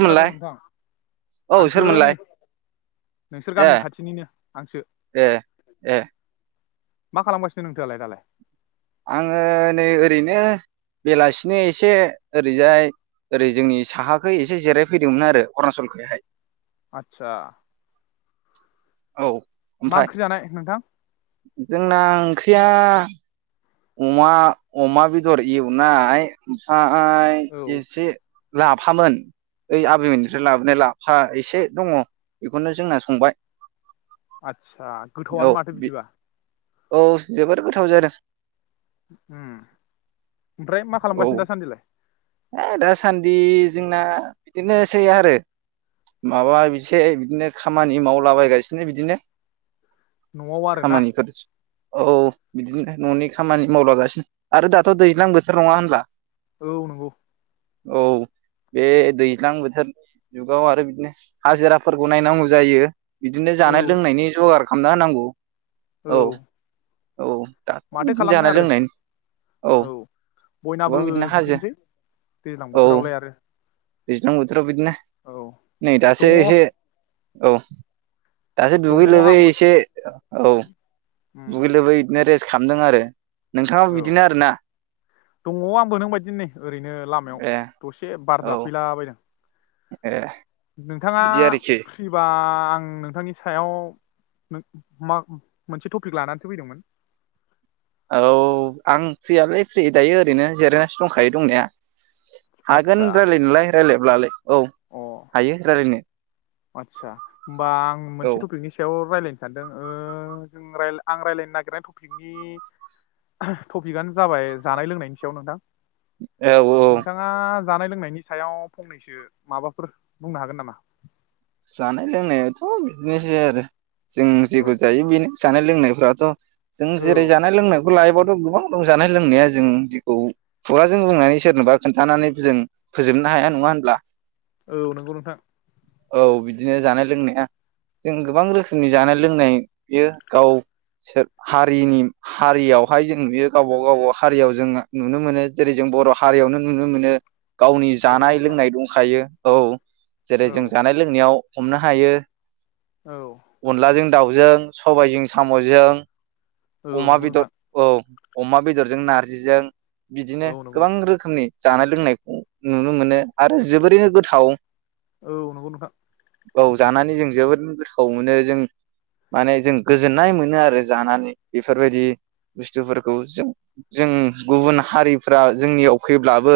अखोनादों नोंथां औ आंसो नै सोरमोनलाय नोंसोर ए गामि खाथिनिनो आंसो ए ए मा खालामगासिनो नोंथोआलाय दालाय? आङो नै ओरैनो बेलासिनि एसे ओरैजाय ओरै जोंनि साहाखै एसे जिरायफैदोंमोन आरो अरुणाचलखहाय आथचा औ ओमफाय नोंथां जोंना ओंख्रिया [inaudible] अमा अमा बेदर इयोनाय ओमफाय [unintelligible] औ एसे लाफामोन ओइ आबैमोननिफ्राय लाबोनाय लाफा एसे दङ बेखौनो जोंना संबाय। आदसा औ गोथावआनो माथो बिदिबा। औ जोबोर गोथाव जादों। उम ओमफ्राय मा खालामगासिनो दासान्दिलाय? है दासान्दि जोंना बिदिनोसै आरो माबा एसे बिदिनो खामानि मावलाबायगासिनो बिदिनो। नआव आरोना। खामानिफोर औ बिदिनो न'नि खामानि मावलागासिनो आरो दाथ' दैज्लां बोथोर नङा होनब्ला। औ नंगौ। औ बे दैज्लां बोथोर जुगाव आरो बिदिनो हाजिराफोरखौ नायनांगौ जायो। बिदिनो औ जानाय लोंनायनि जगार खामना होनांगौ। औ। औ। दाथ' माथो बिदिनो खालामनो जानाय लों आरो औ औ बयनाबो गोबां बिदिनो हाजो बिदिनोसै दैज्लां औ बोथोरावलाय आरो। दैज्लां बोथोराव बिदिनो। औ नै दङ दासो एसे औ। दासो दङ दुगै लोबै आंबो एसे औ उम दुगै लोबै बिदिनो रेस्ट खालामदों आरो। नोंथाङाबो औ बिदिनो आरोना दङ आंबो नों बायदि नै ओरैनो लामायाव ए दसे बार औ जा फैलाबायदों। ए। नोंथाङा बिदि आरोखि फ्रिबा आं नोंथांनि सायाव मा मोनसे टपिक लानानैसो फैदोंमोन। औ आं फ्रियालाय फ्रि दायो ओरैनो जिरायनानैसो दंखायो दंनाया। हागोन आतसा रायलायनोलाय। रायलायब्लालाय औ अ हायो रायलायनो। आदसा होमबा आं औ मोनसे टपिकनि सायाव रायलायनो सानदों जों आं रायज्लायनो नागिरनाय टपिकनि टपिकआनो जाबाय जानाय लोंनायनि सायाव नोंथां। औ औ नोंथाङा जानाय लोंनायनि सायाव फंनैसो माबाफोर बुंनो हागोन नामा? जानाय लोंनायाथ' बिदिनोसै आरो। जों जेखौ औ जायो बेनो। जानाय लोंनायफ्राथ' जों औ जेरै जानाय लोंनाय बेखौ लायोबावथ' गोबां रंजानाय लोंनाया जों जेखौ खुगाजों बुंनानै सोरनोबा खोन्थानानै जों फोजोबनो हाया नङा होनब्ला। औ नंगौ नोंथां। औ बिदिनो जानाय लोंनाया जों गोबां रोखोमनि जानाय लोंनाय नुयो गाव हारिनि हारियावहाय जों नुयो गावबा गावा हारियाव जों नुनो मोनो जेरै जों बर' हारियावनो नुनो मोनो। गावनि औ नंगौ जानाय नोंथां लोंनाय दंखायो। औ जेरै जों औ जानाय लोंनायाव हमनो हायो। औ अनलाजों दाउजों, सबायजों, सामजों, औ अमा नंगौ बेदर नोंथां औ अमा बेदरजों नारजिजों बिदिनो औ नंगौ गोबां रोखोमनि। जानाय लोंनायखौ नुनो मोनो आरो जोबोरैनो गोथाव औ नंगौ नोंथां। औ जानानै जों जोबोद गोथाव मोनो जों माने जों गोजोननाय मोनो आरो जानानै बेफोरबायदि बुस्थुफोरखौ जों जों गुबुन हारिफ्रा जोंनियाव फैब्लाबो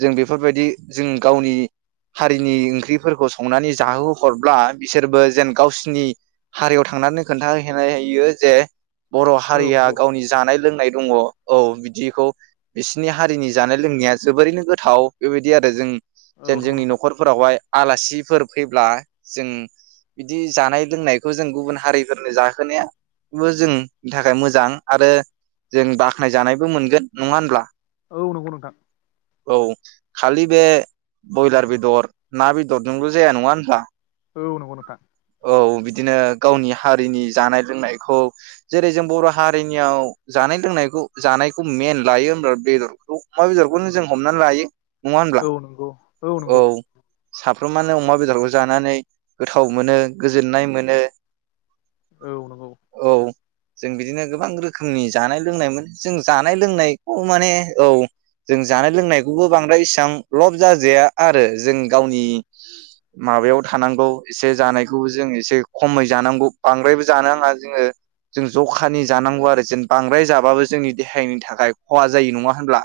जों बेफोरबायदि जों गावनि हारिनि ओंख्रिफोरखौ संनानै जाहोहरब्ला बिसोरबो जेन गावसिनि हारियाव थांनानै खोन्थाहैनो हायो जे बर औ हारिया नंगौ गावनि जानाय लोंनाय दङ औ बिदिखौ बिसिनि हारिनि जानाय लोंनाया जोबोरैनो गोथाव बेबायदि आरो जों औ जेन नंगौ जोंनि नोंथां नखरफोरावहाय आलासि फोर फैब्ला जों बिदि जानाय लोंनायखौ जों गुबुन हारिफोरनो जाहोनायाबो जोंनि थाखाय मोजां आरो जों बाख्नाय जानायबो मोनगोन नङा होनब्ला? औ नंगौ नोंथां। औ खालि बे ब्रयलार बेदर ना बेदर [unintelligible] जाया नङा होनबा? औ नंगौ नोंथां। औ बिदिनो गावनि हारिनि जानाय लोंनायखौ जेरै जों बर हारिनियाव जानाय लोंनायखौ जानायखौ मेन लायो होनबा बेदरखौ अमा बेदरखौनो जों हमनानै लायो। नङा होनब्ला औ नंगौ औ नंगौ। साफ्रोमानो अमा बेदरखौ जानानै गोथाव मोनो गोजोननाय मोनो। औ नंगौ। औ जों बिदिनो गोबां रोखोमनि जानाय लोंनायमोन जों जानाय लोंनायखौ माने औ जों जानाय लोंनायखौबो बांद्राय इसेबां लब जाजाया आरो जों गावनि माबायाव थानांगौ एसे जानायखौबो जों एसे खमै जानांगौ बांद्रायबो जानो नाङा जोङो जों जखानि जानांगौ आरो जेन बांद्राय जाबाबो जोंनि देहानि थाखाय खहा जायो नङा होनब्ला?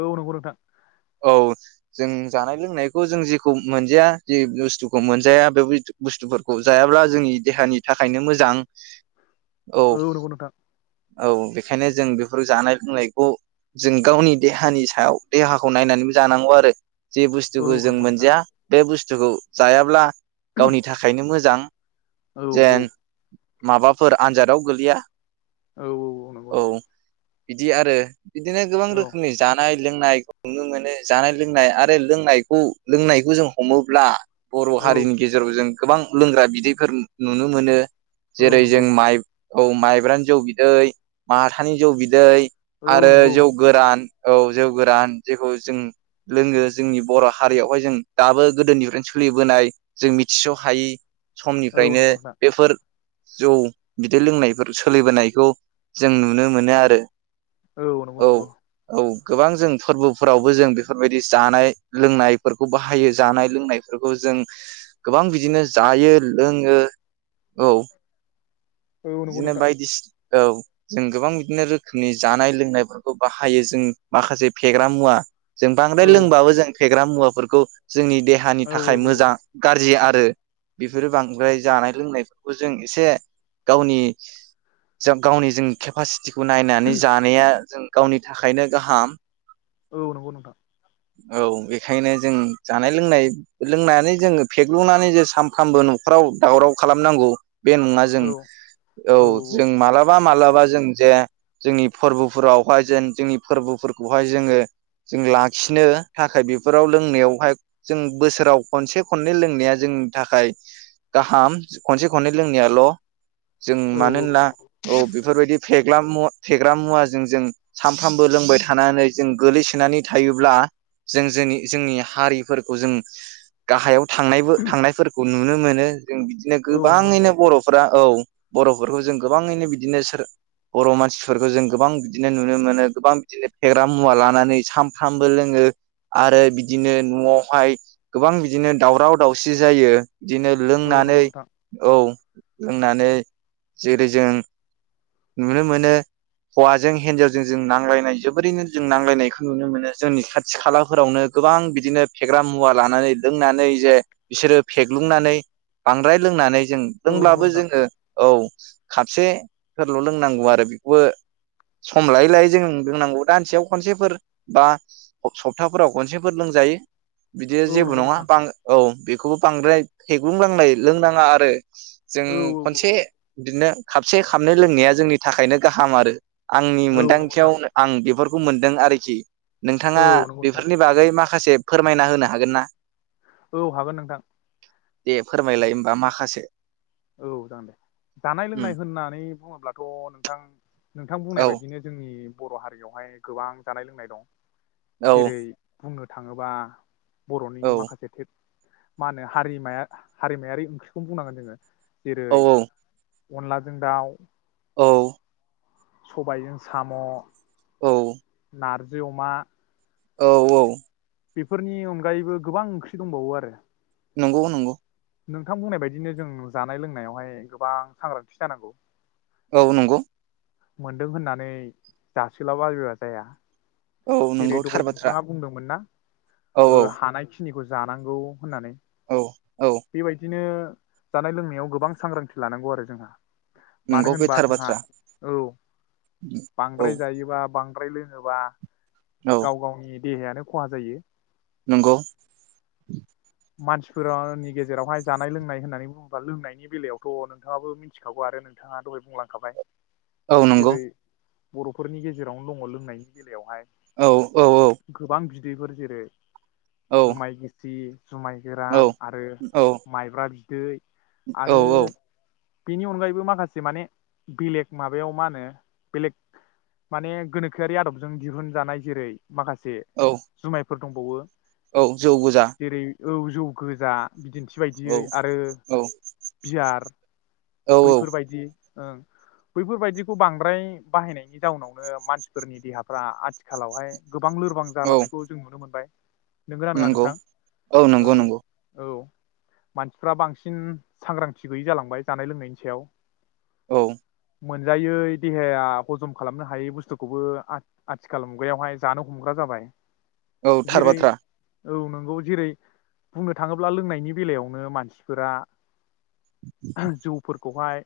औ नंगौ नोंथां। औ जों जानाय लोंनायखौ जों जि खौ मोनजाया जि बुस्थुखौ मोनजाया बे बुस्थुफोरखौ जायाब्ला जोंनि देहानि थाखायनो मोजां। औ नंगौ नोंथां। औ बेखायनो जों बेफोर जानाय लोंनायखौ जों गावनि देहानि सायाव देहाखौ नायनानैबो जानांगौ आरो। जि औ बुस्थुखौ जों नंगौ नोंथां मोनजाया बे बुस्थुखौ जायाब्ला गावनि थाखायनो मोजां। औ औ जेन माबाफोर आनजादाव गोलैया औ औ नंगौ नंगौ। औ बिदि आरो बिदिनो गोबां औ रोखोमनि जानाय लोंनाय नुनो मोनो जानाय लोंनाय आरो लोंनायखौ लोंनाय खौ जों हमोब्ला बर हारिनि औ गेजेराव जों गोबां लोंग्रा बिदैफोर नुनो मोनो। औ जेरै नंगौ जों माइ औ माइब्रानि जौ बिदै माथानि जौ बिदै औ आरो नंगौ जौ गोरान औ जौ गोरान जेखौ जों लोङो जोंनि बर हारियावहाय जों दाबो गोदोनिफ्रायनो सोलिबोनाय जों मिथिसहायि औ समनिफ्रायनो नंगौ नोंथां बेफोर जौ बिदै लोंनायफोर सोलिबोनायखौ जों नुनो मोनो आरो औ नंगौ नंगौ औ गोबां जों फोरबोफोरावबो जों बेफोरबायदि जानाय लोंनायफोरखौ बाहायो जानाय लोंनायफोरखौ जों गोबां बिदिनो जायो लोङो। औ औ नंगौ इदिनो नोंथां बायदिसि औ जों गोबां बिदिनो रोखोमनि जानाय लोंनायफोरखौ बाहायो जों माखासे फेग्रा मुवा जों औ बांद्राय लोंबाबो जों फेग्रा मुवा फोरखौ जोंनि देहानि औ थाखाय औ मोजा गाज्रि आ रो बेफोरो बांद्राय जानाय लोंनायफोरखौ जों एसे गावनि गावनि जों केपासिटि खौ नायनानै जानाया जों गावनि थाखायनो गाहाम। औ नंगौ नोंथां औ बेखायनो जों जानाय लोंनाय लोंनानै जोङो फेग्लुंनानै जे सानफ्रामबो नखराव दावराव खालामनांगौ बे नङा औ जों औ जों मालाबा माला बा जों जे जोंनि फोरबोफोरावहाय जेन जोंनि फोरबोफोरखौहाय जोङो जों लाखिनो थाखाय बेफोराव लोंनायावहाय जों बोसोराव खनसे खननै लोंनाया जोंनि थाखाय गाहाम खनसे खननै लोंनायाल जों औ मानो होन्ना औ बेफोरबायदि फेग्ला मुवा फेग्रा मुवाजों जों सानफ्रामबो लोंबाय थानानै जों गोलैसोनानै थायोब्ला जों जोंनि-जोंनि हारि फोरखौ जों गाहायाव थांनायबो थांनायफोरखौ नुनो मोनो जों बिदिनो नंगौ नंगौ गोबाङैनो बर फ्रा औ बरफोरखौ जों गोबाङैनो बिदिनो सोर बर मानसिफोरखौ जों गोबां बिदिनो नुनो मोनो गोबां बिदिनो फेग्रा मुवा लानानै सामफ्रामबो लोङो आरो बिदिनो नआव हाय गोबां बिदिनो दावराव दावसि जायो बिदिनो औ नंगौ लोंनानै नोंथां औ लोंनानै जेरै जों नुनो मोनो हौवाजों हिन्जावजों जों नांलायनाय जोबोरैनो जों नांलायनायखौ नुनो मोनो जोंनि खाथि खालाफोरावनो गोबां बिदिनो फेग्रा मुवा लानानै लोंनानै जे बिसोरो फेग्लुंनानै बांद्राय लोंनानै [unintelligible] औ लोंल्बा नंगौ बो नोंथां जोङो औ खापसेफोरल लोंनांगौ आरो बेखौबो सम लायै लायै जों लोंनांगौ दानसेयाव खनसेफोर बा सप्ताफोराव खनसेफोर लोंजायो बिदिया औ जेबो नंगौ नङा नोंथां बां औ बेखौबो बांद्राय फेग्लुंलांनाय लोंनाङा आरो जों औ खनसे बिदिनो खापसे खाबनै लोंनाया जोंनि थाखायनो गाहाम आरो आंनि औ नंगौ नोंथां मोन्दांथियावनो आं बेफोरखौ मोनदों आरोखि औ नोंथाङा नंगौ नोंथां बेफोरनि बागै मा खासे फोरमायना होनो हागोन ना औ हागोन नोंथां दे फोरमायलाय होमबा माखासे औ जागोन दे जानाय उम लोंनाय होननानै बुङोब्लाथ नोंथां नोंथां बुंनाय औ बायदिनो जोंनि बर हारियाव हाय गोबां जानाय लोंनाय दं औ जेरै बुंनो थाङोबा बरनिनो औ माखासे [unintelligible] मा होनो हारिमाया हारिमायारि ओंख्रिखौनो बुंनांगोन जोङो औ जेरै अनलाजों दाउ औ सबायजों साम औ नारजि अमा। औ औ बेफोरनि अनगायैबो गोबां ओंख्रि दंबावो आरो। नंगौ नंगौ। नोंथां बुंनाय बायदिनो जों जानाय लोंनायावहाय गोबां सांग्रांथि जानांगौ। औ नंगौ। मोनदों होननानै जासोलाबायबा जाया। औ जेरै नंगौ थार दहाय बाथ्रा नोंथाङा बुंदोंमोन ना औ ओ औ हानायखिनि खिनिखौ जानांगौ होननानै। औ औ बेबायदिनो जानाय लोंनायाव गोबां सांग्रांथि लानांगौ आरो जोंहा नंगौ मानो बे होनबा थार जोंहा बाथ्रा औ औ बांद्राय जायोबा बां द्राय लोङोबा औ गाव गावनि देहायानो खहा जायो। नंगौ। मानसिफोरानि गेजेरावहाय जानाय लोंनाय होननानै बुङोब्ला लोंनायनि बेलायावथ' नोंथाङाबो मिथिखागौ आरो नोंथाङा दहाय बुंलांखाबाय औ नंगौ। जेरै बर'फोरनि गेजेरावनो दङ लोंनायनि बेलायावहाय औ औ औ बेफोर जेरै औ जुमाय गिसि जुमाय औ गोरान आरो माइब्रा बि दै औ औ बेनि अनगायैबो माखासे माने बेलेग माबायाव मा होनो बेलेग माने गोनोखोआरि आदबजों दिहुनजानाय जेरै माखासे औ जुमाय फोर दंबावो। औ जौ गोजा जेरै औ जौ गोजा बिदिन्थि औ बायदियै आरो औ बियार औ बैफोर बायदि ओं बैफोर बायदिखौ बांद्राय बाहायनायनि जाउनावनो मानसिफोरनि देहाफ्रा आथिखालावहाय गोबां लोरबां औ जालांनायखौ जों नुनो मोनबाय। नोंगो ना नोङा नंगौ नोंथां? औ नंगौ नंगौ। औ मानसिफ्रा बांसिन सांग्रांथि गैयि जालांबाय जानाय लोंनायनि सायाव औ। मोनजायै देहाया हजम खालामनो हायै बुस्थुखौबो आ-आथिखाल मुगायावहाय जानो हमग्रा जाबाय औ थार जेरै बाथ्रा औ नोंगौ जेरै। बुंनो थाङोब्ला लोंनायनि बेलायावनो मानसिफोरा जौफोर गहाय।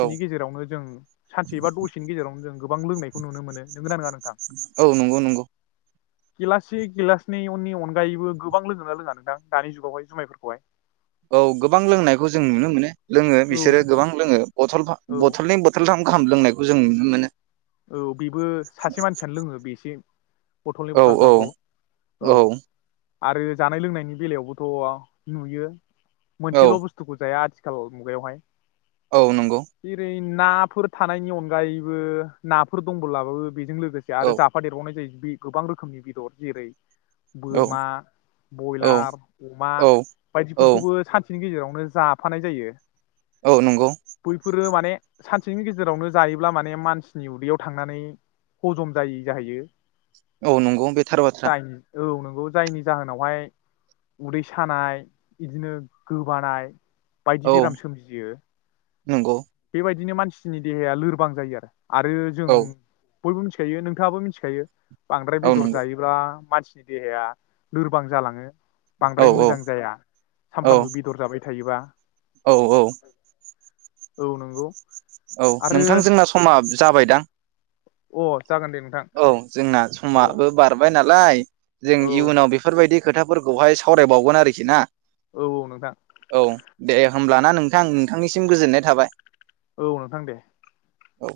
औ गेजेरावनो जों सानसे एबा दसेनि गेजेरावनो जों गोबां लोंनायखौ नुनो मोनो नोंगोना नोङा नोंथां। औ नंगौ नंगौ गिलासि गिलासनैय निय अनगायैबो गो गोबां लोंगोना लोङा नोंथां दानि जुगावहाय जुमायफोरखौहाय। औ गोबां लोंनायखौ जों नुनो मोनो। लोङो बिसोरो औ गोबां लोङो बलफा औ बथलनै बथल थां। खाम लोंनायखौ जों नुनो मोनो। औ बेबो सासे मानसियानो लोङो बेसे बथलनै औ औ बथलथामखौ औ। आरो जानाय लोंनायनि बेलायावबोथ' नुयो। औ मोनसेल' बुस्थुखौ जाया आथि खाल' मुगायावहाय। औ नंगौ। जेरै नाफोर थानायनि अनगायैबो। नाफोर दंबोलाबाबो। बेजों लोगोसे औ आरो जाफादेरबावनाय जायो जो फि गोबां रोखोमनि बेदर जेरै औ बोरमा औ बयलार अमा औ औ बायदिफोरखौबो सानसे बिनि गेजेरावनो जाफानाय जायो। औ नंगौ बैफोरो माने सानसेनि गेजेरावनो जायोब्ला माने मानसि नि उदैयाव थांनानै हजम जायि जाहैयो। औ नंगौ बे थार बाथ्रा। ग जायनि जाहोनावहाय उदै सानाय इदिनो गोबानाय बायदि औ बेराम सोमजियो नंगौ। बेबायदिनो मानसिनि देहाया लोरबां जायो आरो। आरो जों औ बयबो मिथिखायो नोंथाङाबो मिथिखायो। बांद्राय औ बेदर नंगौ जायोबा मानसिनि देहाया लोरबां जालाङो। औ बांद्राय औ मोजां जाया औ सामफ्रामबो बेदर जाबाय थायोबा। औ औ नंगौ। औ आरो नोंथां जोंना समा जाबायदां? अ। जागोन दे नोंथां औ जोंना औ समाबो बारबाय नालाय। जों औ इयुनाव बेफोरबायदि खोथाफोरखौहाय सावरायबावगोन आरोखि ना? औ औ नोंथां औ दे। होमब्लाना नोंथां नोंथांनिसिम गोजोननाय थाबाय। औ नोंथां दे। औ।